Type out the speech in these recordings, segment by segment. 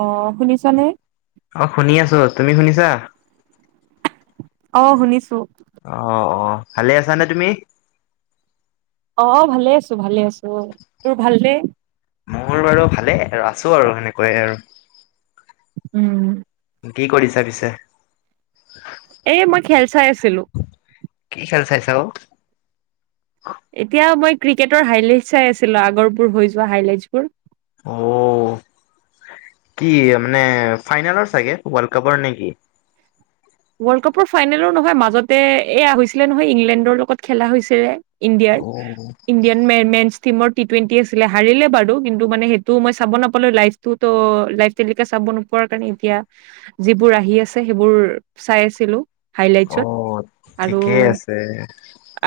অ শুনিছা নে অ শুনি আছো তুমি শুনিছা অ শুনিছো অ অ ভালে আছানে তুমি অ ভালে আছো ভালে আছো তোৰ ভাল নে মোৰ বাৰু ভালেই আৰু আছো আৰু সেনেকৈয়ে আৰু উম' কি কৰিছা পিছে এ মই খেল চাই আছিলোঁ। কি খেল চাইছা অ? এতিয়া মই ক্ৰিকেটৰ হাইলাইট চাই আছিলোঁ আগৰবোৰ হৈ যোৱা হাইলাইটচ বোৰ। অ কি মানে ফাইনেলৰ চাগে ৱৰ্ল্ড কাপৰ নেকি ৱৰ্ল্ড কাপৰ ফাইনেলো নহয়, মাজতে এয়া হৈছিলে নহয় ইংলেণ্ডৰ লগত খেলা হৈছে যে ইণ্ডিয়াৰ অ ইণ্ডিয়ান মে মেছ টীম ৰ টি টুৱেন্টি আছিলে সৰিলে বাৰু কিন্তু মানে সেইটো মই চাব নাপালোঁ লাইভ টোত লাইভ তেলিকা চাব নোপোৱাৰ কাৰণে এতিয়া যিবোৰ আহি আছে সেইবোৰ চাই আছিলোঁ। অ হাইলাইটছত আৰু ঠিকেই আছে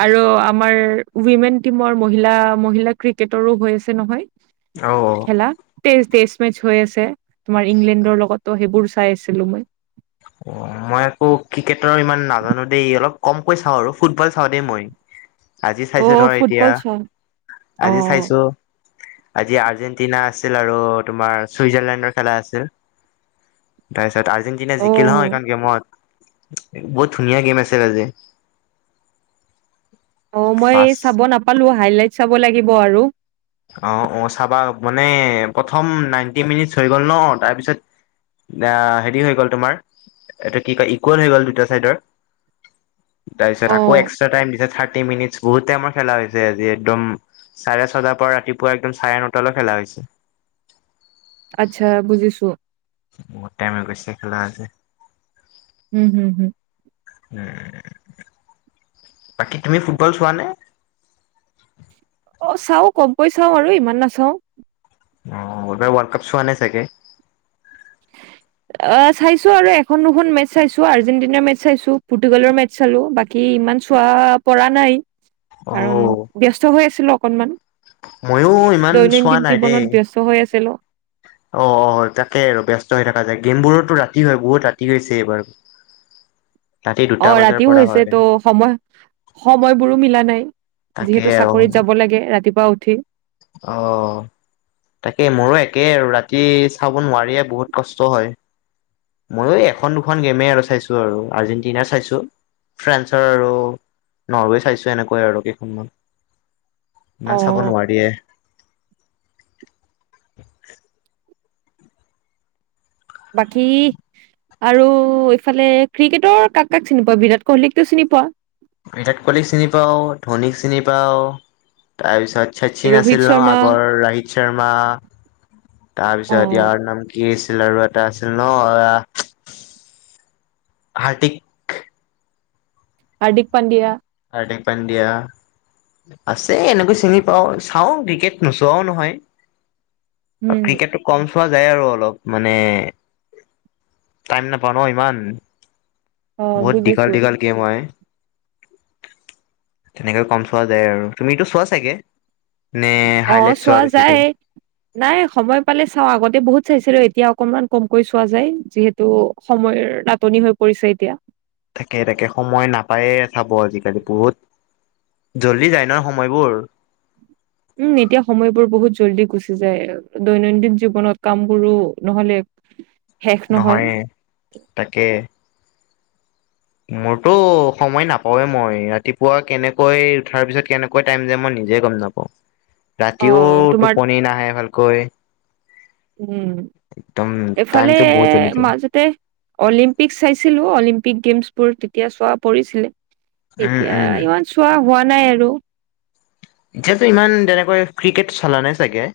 আৰু আমাৰ উইমেন টিমৰ মহিলা, মহিলা ক্ৰিকেটৰো হৈ আছে নহয় অ অ লা তেইছ ডেচ মেচ হৈ আছে তোমাৰ ইংলেণ্ডৰ লগতো সেইবোৰ চাই আছিলোঁ মই। অ মই আকৌ ক্ৰিকেটৰ ইমান নাজানো দেই অলপ কমকৈ চাওঁ আৰু ফুটবল চাওঁ দেই মই আজি চাইছো অ' ধৰ এতিয়া ফুটবল চোৱা আজি অ' চাইছো আজি আৰ্জেণ্টিনা আছিল আৰু তোমাৰ চুইজাৰলেণ্ডৰ খেলা আছিল তাৰপিছত আৰ্জেণ্টিনা জিকিল হয় অ' এইখন গেমত বহুত ধুনীয়া গেম আছিল আজি অ মই ফাৰ্ষ্ট চাব নাপালো হাইলাইট চাব লাগিব আৰু অ অ চাবা মানে প্ৰথম নাইনটি মিনিটচ হৈ গ'ল ন তাৰপিছত অ হেৰি হৈ গ'ল তোমাৰ এইটো কি কয় ইকুৱেল হৈ গ'ল দুটা চাইডৰ [inaudible] তাৰপিছত আকৌ অ' এক্সট্ৰা টাইম দিছে থাৰ্টি মিনিটছ বহুত টাইমৰ খেলা হৈছে আজি একদম চাৰে ছটা পৰা ৰাতিপুৱা একদম চাৰে নটালৈ খেলা হৈছে আচ্ছা বুজিছো বহুত টাইম হৈ গৈছে খেলা আজি উম হুম হুম উম বাকী তুমি ফুটবল চোৱা নে? অ চাও কমকৈ চাওঁ আৰু ইমান নাচাও অ ৱৰ্ল্ড কাপ চোৱা নাই চাগে অ চাইছো, আৰু এখন দুখন মেচ চাইছো আৰ্জেণ্টিনাৰ মেচ চাইছো পুৰ্টুগালৰ মেচ। চালো বাকী ইমান চোৱা পৰা নাই, অ কাৰণ ব্যস্ত হৈ আছিলো অকনমান। ময়ো ইমান চোৱা দৈনন্দিন জীৱনত ব্যস্ত হৈ আছিলো। অঁ, অঁ তাকে আৰু ব্যস্ত হৈ থকা যায়। গেম বোৰতো ৰাতি হয় বহুত ৰাতি হৈছে এইবাৰ। [unintelligible] দুটা অঁ, বজাৰ ৰাতিও পৰা হয় হৈছে ত' সময় সময়বোৰো মিলা নাই, তাকে যিহেতু আৰু চাকৰিত যাব লাগে ৰাতিপুৱা উঠি অঁ তাকে মোৰো একেই আৰু ৰাতি চাব নোৱাৰিয়ে বহুত কষ্ট হয়। ময়ো এখন দুখন গেমেই আৰু চাইছো আৰু আৰ্জেণ্টিনাৰ চাইছো। ফ্ৰেন্সৰ আৰু নৰৱে চাইছো এনেকুৱাই আৰু কেইখনমান। অ ইমান চাব নোৱাৰিয়ে। বাকী আৰু এইফালে ক্ৰিকেটৰ কাক কাক চিনি পোৱা? বিৰাট কোহলিকটো চিনি পোৱা। বিৰাট কোহলি চিনি পাও, ধনীক চিনি পাওঁ। তাৰপিছত শচচীন ৰোহিত আছিল ন শৰ্মা আগৰ ৰাহিত শৰ্মা। অ তাৰপিছত ইয়াৰ নাম কি আছিল আৰু এট টা আছিল আ, ন হাৰ্টিক। হাৰ্দিক পাণ্ডিয়া। হাৰ্দিক পাণ্ডিয়া। আছে এনেকৈ চিনি পাওঁ। চাওঁ ক্ৰিকেট নোচোৱাও নহয়। উম ক্ৰিকেট টো কম চোৱা যায় আৰু অলপ মানে, টাইম নাপাওঁ ন ইমান। অ বহুত দীঘল বুজিছো দীঘল গেম হয়। তেনেকৈ কম চোৱা যায় আৰু তুমিটো চোৱা চাগে? নে অঁ, হাইলাইট চোৱা বেছিকৈ যায়। নাই সময় পালে চাওঁ। আগতে বহুত চাইছিলো, এতিয়া অকনমান কমকৈ চোৱা যায় যিহেত হেটো সময়ৰ নাটনি হৈ পৰিছে এতিয়া। তাকে তাকেই সময় নাপায়ে চাব আজিকালি বহুত জল্দি যায় ন সময়বোৰ। উম এতিয়া সময়বোৰ বহুত জল্দি গুচি যায়। দৈনন্দিন জীৱনত কাম বোৰো নহ'লে শেষ নহয় নহয়ে তাকে। মোৰতো সময় নাপাওৱে মই। ৰাতিপুৱা কেনেকৈ উঠাৰ পিছত কেনেকৈ টাইম যায় মই নিজে গ'ম নাপাওঁ। অ ৰাতিও তোমাৰ টোপনি নাহে ভালকৈ। উম, একদম এফালে টাইমটো বহুত জল্দি যায় মাজতে অলিম্পিক চাইছিলো, অলিম্পিক গেমছবোৰ তেতিয়া চোৱা পৰিছিলে। উম এতিয়া উম ইমান চোৱা হোৱা নাই আৰু। এতিয়াতো ইমান তেনেকৈ ক্ৰিকেট চলা নাই চাগে?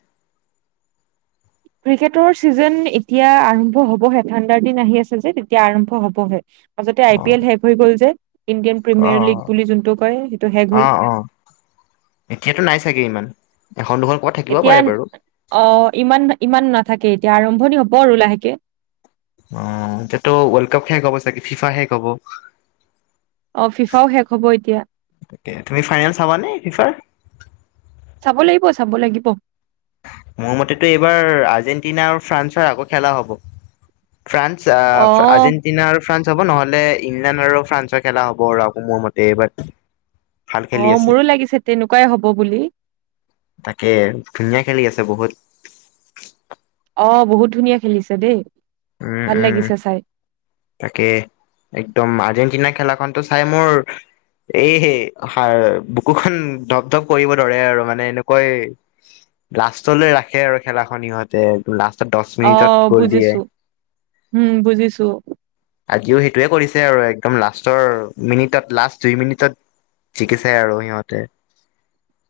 ক্ৰিকেটৰ ছিজেন এতিয়া আৰম্ভ হ'বহে। ঠাণ্ডাৰ দিন আহি আছে যে, তেতিয়া আৰম্ভ হ'বহে। মাজতে অ আই পি এল শেষ হৈ গ'ল যে, ইণ্ডিয়ান অ প্ৰিমিয়াৰ লীগ বুলি যোনটো কয় সেইটো শেষ অ হ'ল। অ এতিয়াতো নাই চাগে ইমান। এখন দুখন ক'বাত থাকিব এতিয়া পাৰে বাৰু অঁ, ইমান ইমান নাথাকে, এতিয়া আৰম্ভণি হ'ব আৰু লাহেকে। অঁ, এতিয়াতো ৱৰ্ল্ড কাপ শেষ হ'ব চাগে, ফিফা শেষ হব। অ ফিফাও শেষ হ'ব এতিয়া তুমি ফাইনেল চাবা নে ফিফাৰ? চাব লাগিব, চাব লাগিব। মোৰ মতেতো এইবাৰ আৰ্জেণ্টিনা আৰু ফ্ৰান্সৰ আকৌ খেলা হ'ব। ফ্ৰান্স- আচ্ছা অ আজিন আৰ্জে্টিনা আৰু ফ্ৰান্স হ'ব নহ'লে ইংলেণ্ড আৰু ফ্ৰান্সৰ খেলা হ'ব আৰু আকৌ মোৰ মতে। ভাল অ‌ খেলি আছে মোৰো লাগিছে তেনেকুৱাই হ'ব বুলি। তাকে ধুনীয়া খেলি আছে বহুত। অঁ বহুত ধুনীয়া খেলিছে দেই উম ভাল উম লাগিছে চাই। তাকে, একদম আৰ্জেণ্টিনাৰ খেলাখনতো চাই মোৰ এই হেই হাড় বুকুখন ধঢপ ধপ কৰিব ধৰে আৰু মানে এনেকুৱাই লাষ্টলৈ ৰাখে আৰু খেলাখন সিহঁতে লাষ্টত দশ অ মিনিটত গ'ল বুজিছো দিয়ে। উম বুজিছো। আজিও সেইটোৱে কৰিছে আৰু একদম লাষ্টৰ মিনিটত লাষ্ট দুই মিনিটত জিকিছে আৰু সিহঁতে।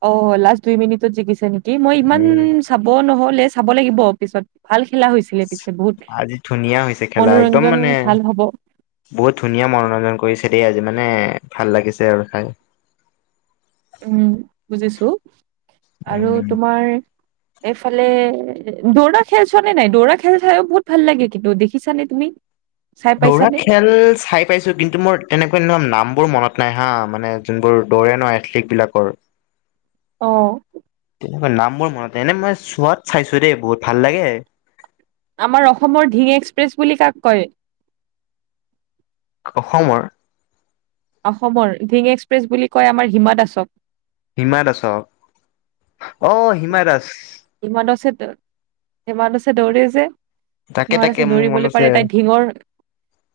অ লাষ্ট দুই মিনিটত জিকিছে নেকি, মই ইমান উম চাব নহলে চাব লাগিব অ পিছত। ভাল খেলা হৈছিলে পিছে বহুত আজি ধুনীয়া হৈছে খেলা একদম মনোৰঞ্জন মানে ভাল হ'ব। বহুত ধুনীয়া মনোৰঞ্জন কৰিছে দেই আজি মানে ভাল লাগিছে আৰু চাই। উম বুজিছো, আৰু উম তোমাৰ এইফালে দৌৰা খেল চোৱা নে নাই, দৌৰা খেল চাইও বহুত ভাল লাগে কিন্তু দেখিছা নে তুমি। চাই দৌৰা পাইছানে? খেল চাই পাইছো কিন্তু মোৰ তেনেকুৱা নাম বোৰ মনত নাই হা মানে যোনবোৰ দৌৰে ন এথলিকট বিলাকৰ। [inaudible] অঁ তেনেকুৱা নামবোৰ মনতে এনে মই চোৱাত চাইছো দেই বহুত ভাল লাগে। আমাৰ অসমৰ ঢিঙ এক্সপ্ৰেছ বুলি কাক কয়। অসমৰ। অসমৰ ঢিং এক্সপ্ৰেছ বুলি কয় আমাৰ হিমা দাসক। হিমা দাসক অ হিমা দাস। হিমা দাসে ত সিমা দাসে দৌৰে যে, তাকে সিমা তাকে দাস মোৰ মনত দৌৰিবলৈ আছে পাৰে তাইৰ ধিঙৰ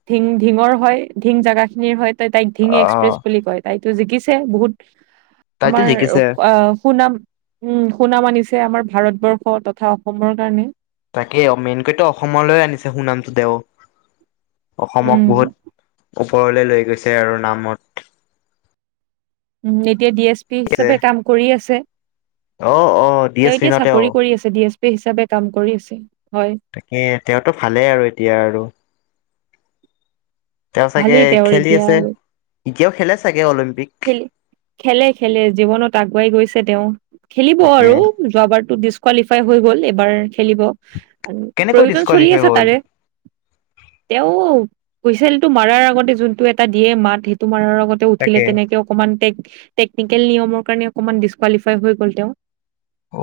ঢিঙ ঢিঙৰ হয় ঢিঙ জাগা খিনিৰ হয়। তাইক তাইক ঢিঙ আহ এক্সপ্ৰেছ বুলি কয় তাইতো জিকিছে বহুত, তাইতো আমাৰ জিকিছে সুনাম উম সুনাম আনিছে আমাৰ ভাৰতবৰ্ষ তথা অসমৰ কাৰণে। তাকেই মেইনকৈতো অসমলৈ আনিছে সুনামটো তেওঁ, অসমক উম বহুত ওপৰলে লৈ গৈছে আৰু নামত। উম, এতিয়া ডি এছ পি হিচাপে কাম কৰি আছে, অ অ ডি তেওঁ এছ এতিয়া মিনতে অ চাকৰি কৰি আছে। ডি এছ পি হিচাপে কাম কৰি আছে হয়। তাকে তেওঁতো ভালেই আৰু এতিয়া আৰু। তেওঁ চাগে ভালেই তেওঁৰ খেলি এতিয়া আছে, আৰু এতিয়াও খেলে চাগে অলিম্পিক। খেল খেলে খেলে জীৱনত আগুৱাই গৈছে তেওঁ খেলিব তাকে আৰু। যোৱাবাৰতো ডিচকুৱালিফাই হৈ গ'ল এবাৰ খেলিব, আৰু কেনেকৈ প্ৰয়োজন চলি ডিচকুৱালিফাই আছে তাৰে। [inaudible] তেওঁ হুইচলটো মাৰাৰ আগতে যোনটো এটা দিয়ে, মাত সেইটো মাৰাৰ আগত তেওঁ উঠিলে তাকে তেনেকে অকমান টেকনিকেল নিয়মৰ কাৰণে অকমান ডিচকুৱালিফাই হৈ গ'ল তেওঁ। অ,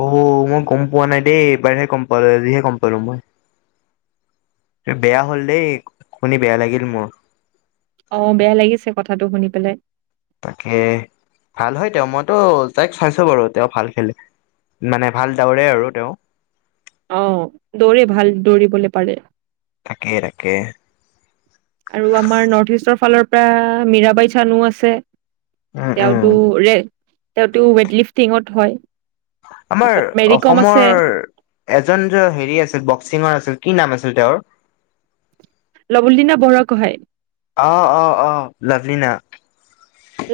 মই গম পোৱা নাই দেই এইবাৰহে গম পালো আজিহে গম পালোঁ মই। বেয়া হল দেই, শুনি বেয়া লাগিল মোৰ। অঁ, বেয়া লাগিছে কথাটো শুনি পেলাই। তাকে ভাল হয় তেওঁ, মইতো তাইক চাইছো বাৰু তেওঁ ভাল খেলে। মানে ভাল ডাৱৰে আৰু তেওঁ অ, দৌৰে ভাল দৌৰিবলে পাৰে থাকে-থাকে আৰু আমাৰ নৰ্থ ইষ্টৰ ফালৰ পৰা মীৰাবাই চানো আছে উম উম। তেওঁতো ৰে তেওঁটো ৱেইট লিফটিঙত হয় আমাৰ তাৰপিছত মেৰি কম আছে অসমৰ এজন যে হেৰি আছিল বক্সিঙৰ আছিল কি নাম আছিল তেওঁৰ লভলীনা বঢ়াগোঁহাই অ অ অ লাভলীনা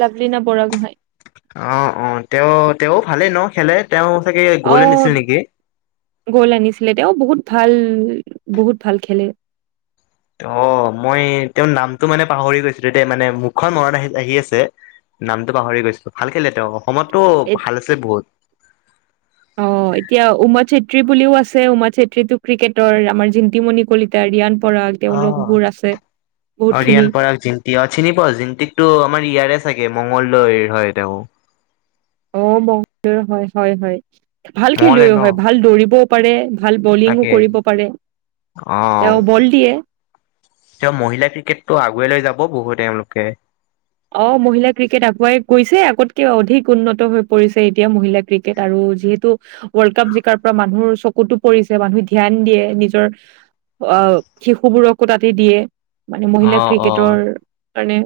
লাভলিনা বৰাগোহাঁই অ অ তেওঁ তেও ভালেই ন খেলে তেওঁ চাগে গ'ল্ড আনিছিল নেকি গ'ল্ড আনিছিলে তেওঁ বহুত ভাল বহুত ভাল খেলে অ মই তেওঁৰ নামটো মানে পাহৰি গৈছিলো দেই মানে মুখখনত মনত আহি আহি আছে নামটো পাহৰি গৈছো ভাল খেলে তেওঁ অসমতো ভাল আছে বহুত অ এতিয়া উমা চেত্ৰী বুলিও আছে উমা চেত্ৰী ক্ৰিকেটৰ আমাৰ জিন্তিমণি কলিতা এতিয়া ৰিয়ান পৰাগ তেওঁলোক অ' বোৰ আছে, বহুত খিনি তিৱাক চিনি পোৱা জিনটি তো আমাৰ ইয়াৰে চাগে মঙংগলদৈৰ হয় তেওঁ অ বং হয় হয় হয় ভাল খেলুৱৈ মঙলদৈৰ ন হয় ভাল দৌৰিব পাৰে ভাল বলিঙো তাকে। কৰিব পাৰে, অ', তেওঁ বল দিয়ে তেওঁ মহিলা ক্ৰিকেটটো আগুৱাই লৈ যাব বহু এওঁলোকে অ মহিলা ক্ৰিকেট আগুৱাই গৈছে আগতকে অধিক উন্নত হৈ পৰিছে এতিয়া মহিলা ক্ৰিকেটা আৰু যিহেতু ৱৰ্ল্ড কাপ জিকাৰ পৰা মানুহৰ চকুতো পৰিছে মানুহ ধ্যান দিয়ে নিজৰ অ শিশুবোৰকো তাতে দিয়ে মানে মহিলা অ', অ', ক্ৰিকেটৰ কাৰণে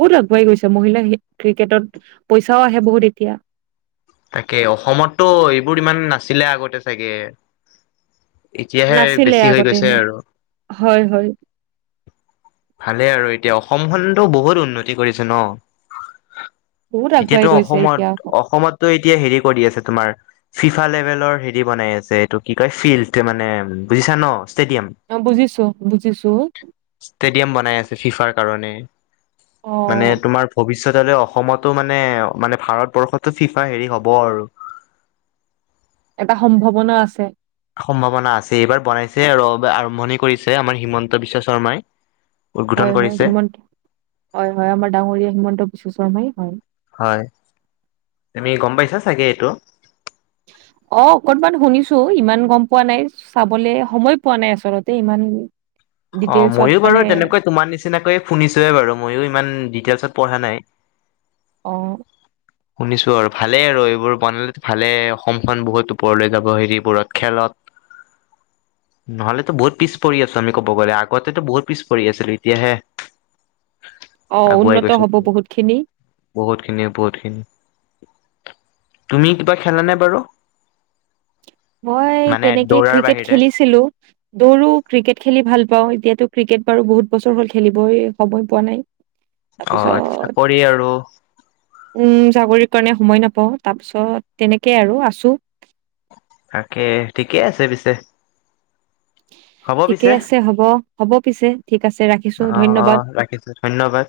বহুত আগুৱাই গৈছে, মহিলা ক্ৰিকেটত পইচাও আহে বহুত এতিয়া তাকে অসমততো এইবোৰ ইমান নাছিলে আগতে চাগে এতিয়াহে নাছিলে বেছি হৈ আগতে গৈছে ইমান আৰু হয় হয় ভালে আৰু এতিয়া অসমখনতো বহুত উন্নতি কৰিছে ন বহুত আগুৱাই এতিয়াতো গৈছে অসমত এতিয়া আকৌ। অসমতটো এতিয়া হেৰি কৰি আছে তোমাৰ ফিফা লেভেলৰ হেৰি বনাই আছে এইটো কি কয় ফিল্ড মানে বুজিছা ন ষ্টেডিয়াম অ বুজিছো বুজিছো ষ্টেডিয়াম বনাই আছে ফিফাৰ কাৰণে অ মানে তোমাৰ ভৱিষ পিছত হলে অসমতো মানে মানে ভাৰতবৰ্ষতো ফিফা হেৰি হ'ব আৰু এটা সম্ভাৱনা আছে সম্ভাৱনা আছে এইবাৰ বনাইছে আৰু আৰম্ভণি কৰিছে আমাৰ হিমন্ত বিশ্ব শৰ্মাই উদ্বোধন হয় হয় কৰিছে হিমন্ত হয় হয় আমাৰ ডাঙৰীয়া হিমন্ত বিশ্ব শৰ্মাই হয় হয় তুমি গ'ম পাইছা চাগে এইটো অ অকনমান শুনিছোঁ ইমান গম পোৱা নাই চাবলে সময় পোৱা নাই আচলতে ইমান অ ডিটেইলছত ময়ো মানে বাৰু তেনেকৈ তোমাৰ নিচিনাকৈয়ে শুনিছোহে বাৰু মইয়ো ইমান ডিটেইলছত পঢ়া নাই। অঁ [unintelligible] শুনিছো আৰু ভালেই আৰু এইবোৰ বনালে ভালেই অসমখন বহুত ওপৰলৈ যাব হেৰিবোৰত খেলত নহলেতো বহুত পিছ পৰি আছো আমি ক'ব গ'লে আগতেতো বহুত পিছ পৰি আছিলোঁ এতিয়াহে অ আগুৱাই উন্নত গৈছো। হ'ব বহুত খিনি বহুত খিনিয়ে বহুত খিনি তুমি কিবা খেলা নে বাৰু। মই মানে তেনেকে দৌৰাৰ ক্ৰিকেট বাহিৰে খেলিছিলোঁ। দৌৰো ক্ৰিকেট খেলি ভাল পাওঁ এতিয়াাতো ক্ৰিকেট বাৰু বহুত বছৰ হ'ল খেলিবই সময় পোৱা নাই। অ চাকৰি তাৰপিছত। আৰু উম, চাকৰি কাৰণে সময় নাপাওঁ তাৰপিছত তেনেকেই আৰু আছোঁ। তাকে ঠিকে আছে পিছে। হ'ব ঠিকে পিছে আছে হ'ব হ'ব পিছে ঠিক আছে ৰাখিছো অ অ ধন্যবাদ। ৰাখিছো। ধন্যবাদ।